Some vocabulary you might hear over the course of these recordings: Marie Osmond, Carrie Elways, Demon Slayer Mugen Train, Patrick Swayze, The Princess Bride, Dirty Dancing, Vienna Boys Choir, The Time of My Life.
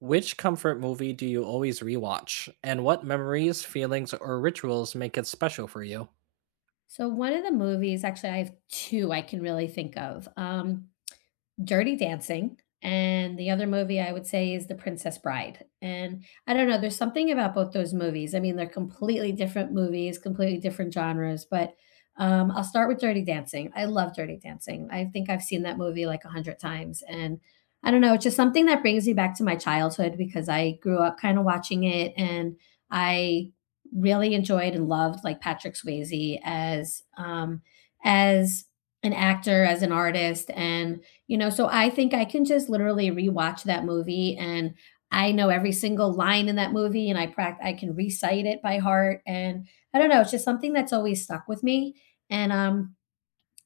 Which comfort movie do you always rewatch? And what memories, feelings, or rituals make it special for you? So one of the movies, actually, I have two I can really think of. Dirty Dancing, and the other movie I would say is The Princess Bride, and I don't know, there's something about both those movies. I mean, they're completely different movies, completely different genres, but I'll start with Dirty Dancing. I love Dirty Dancing. I think I've seen that movie like 100 times, and I don't know, it's just something that brings me back to my childhood because I grew up kinda watching it, and I really enjoyed and loved, like, Patrick Swayze as, as an actor, as an artist, and so I think I can just literally rewatch that movie, and I know every single line in that movie and I prac I can recite it by heart. And I don't know, it's just something that's always stuck with me. and um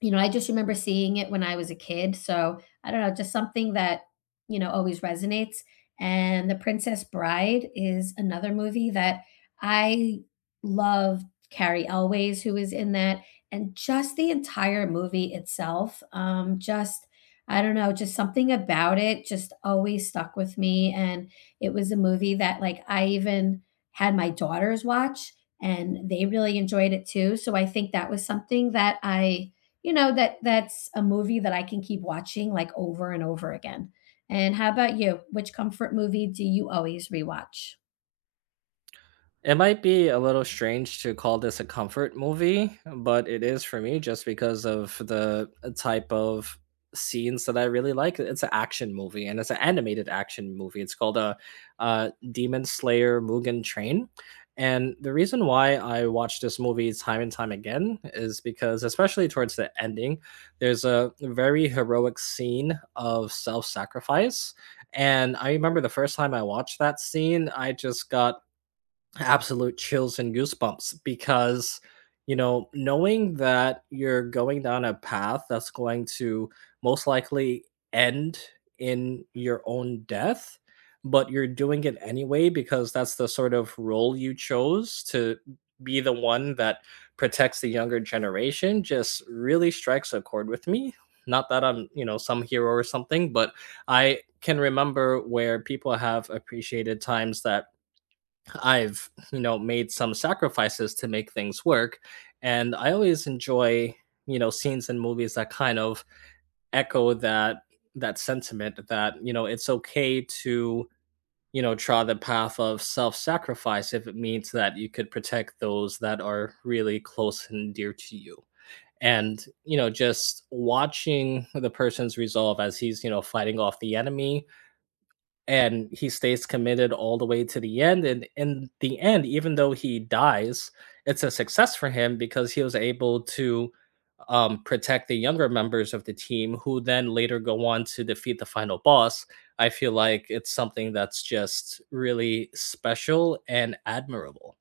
I just remember seeing it when I was a kid, so I don't know, just something that, you know, always resonates. And The Princess Bride is another movie that I loved. Carrie Elways, who was in that, and just the entire movie itself, just I don't know, just something about it just always stuck with me. And it was a movie that, like, I even had my daughters watch, and they really enjoyed it too, so I think that was something that that that's a movie that I can keep watching, like, over and over again. And how about you? Which comfort movie do you always rewatch? It might be a little strange to call this a comfort movie, but it is for me just because of the type of scenes that I really like. It's an action movie and it's an animated action movie. It's called Demon Slayer Mugen Train. And the reason why I watch this movie time and time again is because, especially towards the ending, there's a very heroic scene of self sacrifice. And I remember the first time I watched that scene, I just got absolute chills and goosebumps because you know, knowing that you're going down a path that's going to most likely end in your own death, but you're doing it anyway because that's the sort of role you chose, to be the one that protects the younger generation, just really strikes a chord with me. Not that I'm, you know, some hero or something, but I can remember where people have appreciated times that I've, you know, made some sacrifices to make things work. And I always enjoy, you know, scenes in movies that kind of echo that sentiment, that, you know, it's okay to, try the path of self-sacrifice if it means that you could protect those that are really close and dear to you. And, you know, just watching the person's resolve as he's, you know, fighting off the enemy, and he stays committed all the way to the end, and in the end, even though he dies, it's a success for him because he was able to protect the younger members of the team, who then later go on to defeat the final boss. I feel like it's something that's just really special and admirable.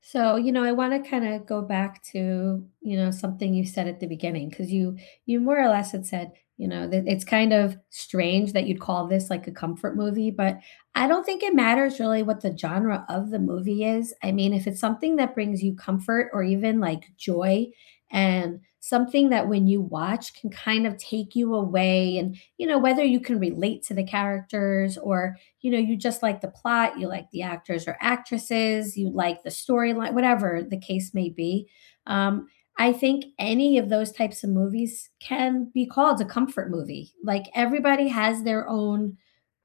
So, you know, I want to kind of go back to, you know, something you said at the beginning because you more or less had said, you know, that it's kind of strange that you'd call this like a comfort movie, but I don't think it matters really what the genre of the movie is. I mean, if it's something that brings you comfort or even like joy, and something that when you watch can kind of take you away and, you know, whether you can relate to the characters or you know, you just like the plot, you like the actors or actresses, you like the storyline, whatever the case may be. Um, I think any of those types of movies can be called a comfort movie. Like, everybody has their own,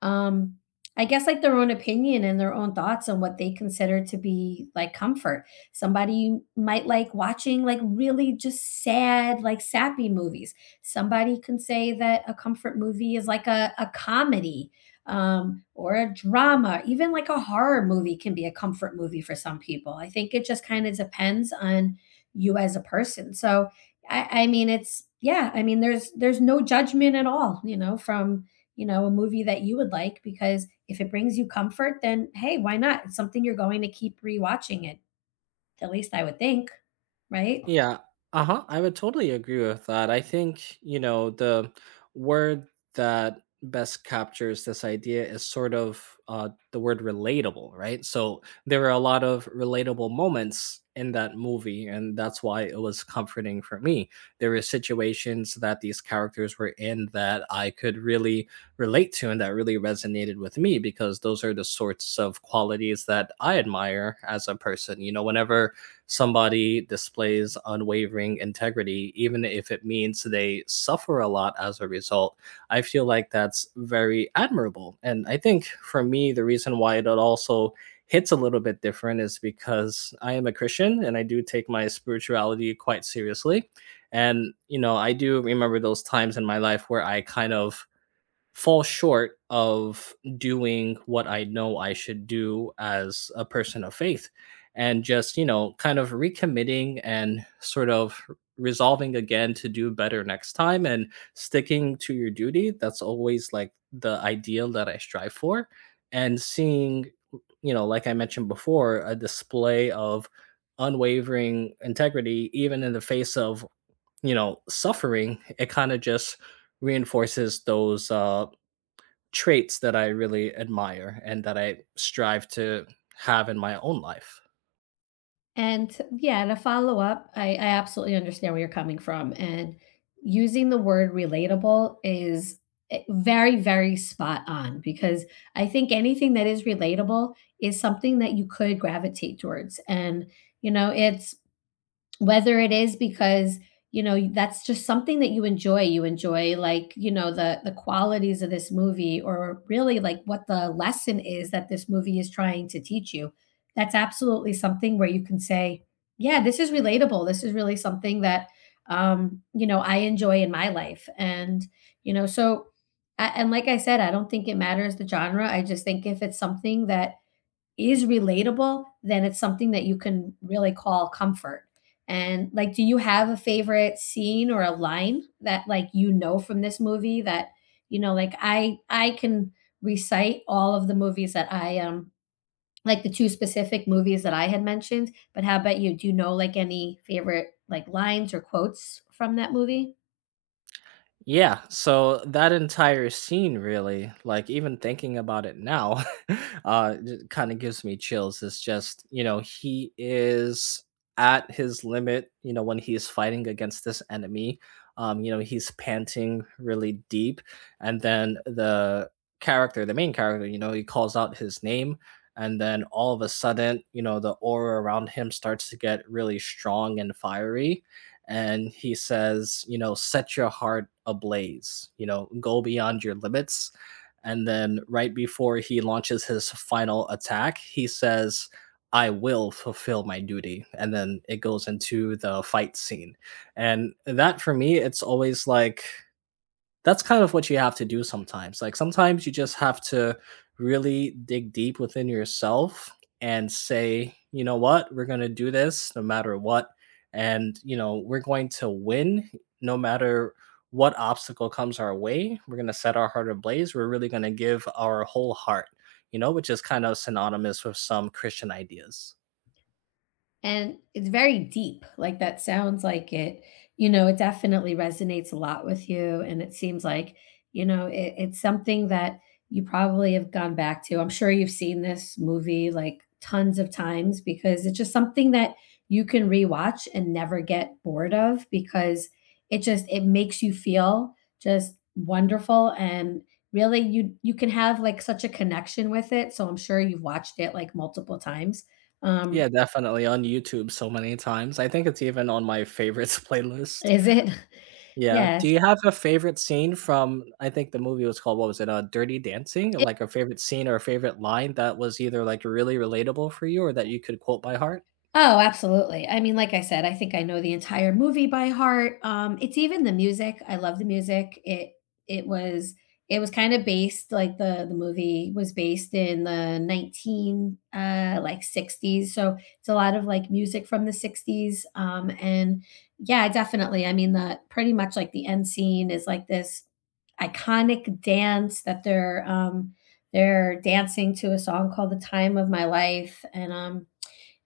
um, I guess, like their own opinion and their own thoughts on what they consider to be like comfort. Somebody might like watching like really just sad, like sappy movies. Somebody can say that a comfort movie is like a comedy or a drama, even like a horror movie can be a comfort movie for some people. I think it just kind of depends on you as a person. So I mean, it's yeah. I mean, there's no judgment at all, you know, from you know a movie that you would like, because if it brings you comfort, then hey, why not? It's something you're going to keep rewatching it. At least I would think, right? Yeah. Uh-huh. I would totally agree with that. I think, you know, the word that best captures this idea is sort of the word relatable, right? So there were a lot of relatable moments in that movie, and that's why it was comforting for me. There were situations that these characters were in that I could really relate to and that really resonated with me, because those are the sorts of qualities that I admire as a person. You know, whenever somebody displays unwavering integrity, even if it means they suffer a lot as a result, I feel like that's very admirable. And I think for me, the reason why it also hits a little bit different is because I am a Christian and I do take my spirituality quite seriously. And, you know, I do remember those times in my life where I kind of fall short of doing what I know I should do as a person of faith, and just, you know, kind of recommitting and sort of resolving again to do better next time and sticking to your duty. That's always like the ideal that I strive for. And seeing, you know, like I mentioned before, a display of unwavering integrity, even in the face of, you know, suffering, it kind of just reinforces those traits that I really admire and that I strive to have in my own life. And yeah, and a follow up, I absolutely understand where you're coming from. And using the word relatable is very, very spot on, because I think anything that is relatable is something that you could gravitate towards. And, you know, it's whether it is because you know that's just something that you enjoy, you enjoy, like, you know, the qualities of this movie, or really like what the lesson is that this movie is trying to teach you. That's absolutely something where you can say, yeah, this is relatable, this is really something that you know I enjoy in my life. And you know, so and like I said, I don't think it matters the genre. I just think if it's something that is relatable, then it's something that you can really call comfort. And like, do you have a favorite scene or a line that, like, you know, from this movie, that you know, like I can recite all of the movies that I like, the two specific movies that I had mentioned, but how about you? Do you know like any favorite like lines or quotes from that movie? Yeah, so that entire scene really, like even thinking about it now, uh kind of gives me chills. It's just, you know, he is at his limit, you know, when he's fighting against this enemy. You know, he's panting really deep, and then the character, the main character, you know, he calls out his name, and then all of a sudden, you know, the aura around him starts to get really strong and fiery, and he says, you know, set your heart ablaze, you know, go beyond your limits. And then right before he launches his final attack, he says, I will fulfill my duty. And then it goes into the fight scene. And that for me, it's always like, that's kind of what you have to do sometimes. Like sometimes you just have to really dig deep within yourself and say, you know what, we're going to do this no matter what. And, you know, we're going to win no matter what obstacle comes our way. We're going to set our heart ablaze. We're really going to give our whole heart, you know, which is kind of synonymous with some Christian ideas. And it's very deep. Like that sounds like it, you know, it definitely resonates a lot with you. And it seems like, you know, it, it's something that you probably have gone back to. I'm sure you've seen this movie like tons of times because it's just something that you can rewatch and never get bored of, because it just it makes you feel just wonderful, and really you can have like such a connection with it. So I'm sure you've watched it like multiple times. um Yeah, definitely on YouTube so many times. I think it's even on my favorites playlist. Is it? Yeah. Yes. Do you have a favorite scene from, I think the movie was called, what was it, Dirty Dancing? Like a favorite scene or a favorite line that was either, like, really relatable for you or that you could quote by heart? Oh, absolutely. I mean, like I said, I think I know the entire movie by heart. It's even the music. I love the music. It was it was kind of based like the movie was based in the 19 like 60s. So it's a lot of like music from the 60s. And yeah, definitely. I mean, the pretty much like the end scene is like this iconic dance that they're dancing to, a song called The Time of My Life. And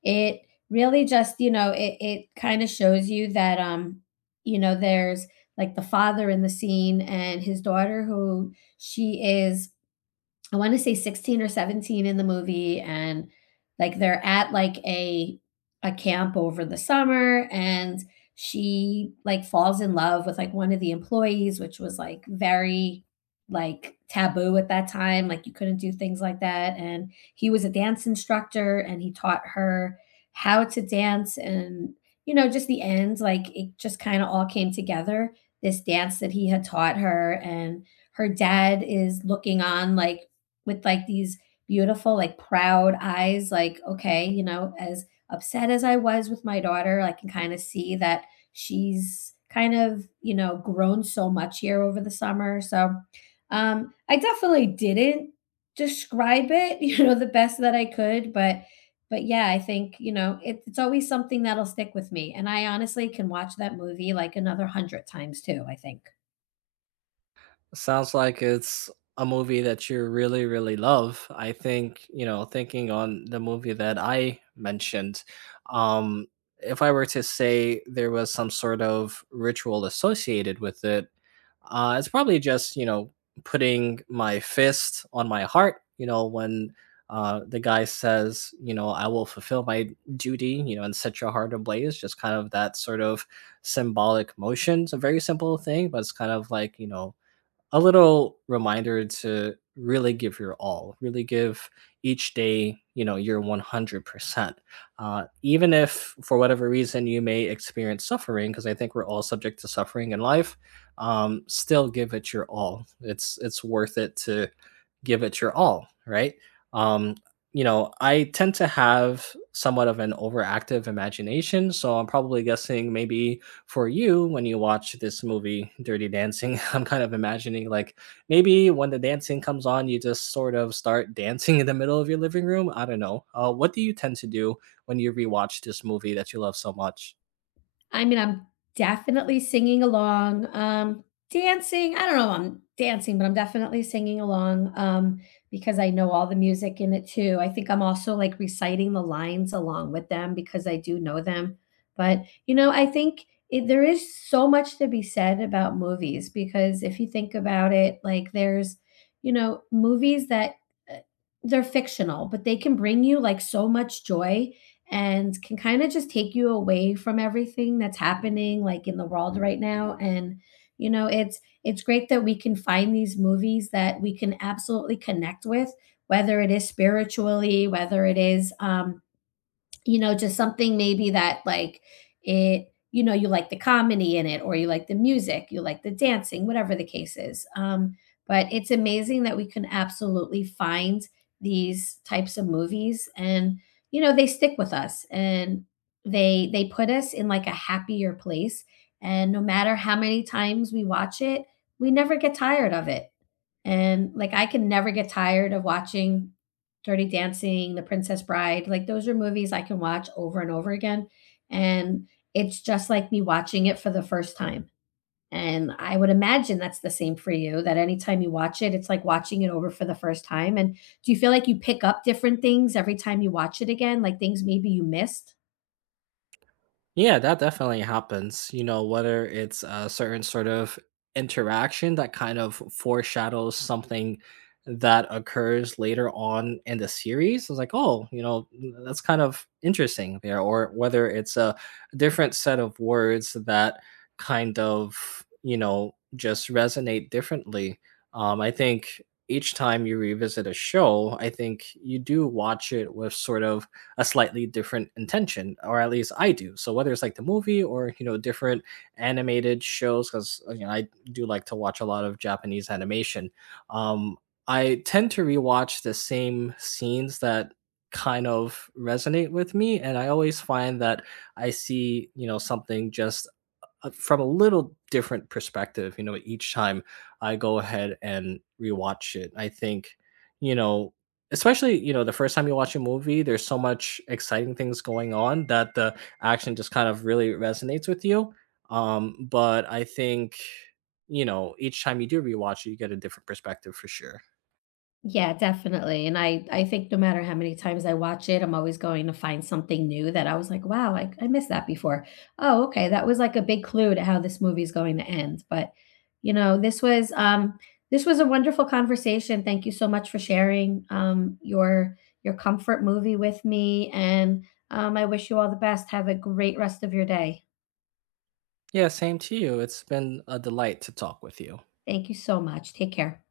it really just, you know, it kinda shows you that, you know, there's, like, the father in the scene and his daughter, who she is I want to say 16 or 17 in the movie, and like they're at like a camp over the summer, and she like falls in love with like one of the employees, which was like very like taboo at that time, like you couldn't do things like that. And he was a dance instructor, and he taught her how to dance. And you know, just the end, like, it just kind of all came together, this dance that he had taught her. And her dad is looking on like with like these beautiful, like proud eyes, like, okay, you know, as upset as I was with my daughter, I can kind of see that she's kind of, you know, grown so much here over the summer. So I definitely didn't describe it, you know, the best that I could, but yeah, I think, you know, it, it's always something that'll stick with me. And I honestly can watch that movie like another 100 times too, I think. Sounds like it's a movie that you really, really love. I think, you know, thinking on the movie that I mentioned, um, if I were to say there was some sort of ritual associated with it, it's probably just, you know, putting my fist on my heart, you know, when the guy says, you know, I will fulfill my duty, you know, and set your heart ablaze, just kind of that sort of symbolic motion. It's a very simple thing, but it's kind of like, you know, a little reminder to really give your all, really give each day, you know, your 100%. Even if for whatever reason you may experience suffering, because I think we're all subject to suffering in life, still give it your all. It's worth it to give it your all, right? Um, you know, I tend to have somewhat of an overactive imagination, so I'm probably guessing maybe for you, when you watch this movie Dirty Dancing, I'm kind of imagining, like, maybe when the dancing comes on, you just sort of start dancing in the middle of your living room. I don't know, what do you tend to do when you rewatch this movie that you love so much? I mean, I'm definitely singing along, dancing. I don't know if I'm dancing, but I'm definitely singing along, because I know all the music in it too. I think I'm also like reciting the lines along with them because I do know them. But, you know, I think it, there is so much to be said about movies, because if you think about it, like there's, you know, movies that uh, they're fictional, but they can bring you like so much joy and can kind of just take you away from everything that's happening like in the world right now. And you know, it's great that we can find these movies that we can absolutely connect with, whether it is spiritually, whether it is you know, just something maybe that like it, you know, you like the comedy in it, or you like the music, you like the dancing, whatever the case is. But it's amazing that we can absolutely find these types of movies. And you know, they stick with us, and they put us in like a happier place, and no matter how many times we watch it, we never get tired of it. And like, I can never get tired of watching Dirty Dancing, The Princess Bride, like those are movies I can watch over and over again. And it's just like me watching it for the first time. And I would imagine that's the same for you, that anytime you watch it, it's like watching it over for the first time. And do you feel like you pick up different things every time you watch it again, like things maybe you missed? Yeah, that definitely happens. You know, whether it's a certain sort of interaction that kind of foreshadows something that occurs later on in the series, it's like, oh, you know, mm, that's kind of interesting there. Or whether it's a different set of words that kind of, you know, just resonate differently. I think each time you revisit a show, I think you do watch it with sort of a slightly different intention, or at least I do. So whether it's like the movie or, you know, different animated shows, because you know I do like to watch a lot of Japanese animation. Um, I tend to rewatch the same scenes that kind of resonate with me, and I always find that I see, you know, something just from a little different perspective, you know, each time I go ahead and rewatch it. I think, you know, especially, you know, the first time you watch a movie, there's so much exciting things going on that the action just kind of really resonates with you. But I think, you know, each time you do rewatch it, you get a different perspective for sure. Yeah, definitely. And I think no matter how many times I watch it, I'm always going to find something new that I was like, "Wow, I missed that before. Oh, okay, that was like a big clue to how this movie is going to end." But, you know, this was a wonderful conversation. Thank you so much for sharing your comfort movie with me. And I wish you all the best. Have a great rest of your day. Yeah, same to you. It's been a delight to talk with you. Thank you so much. Take care.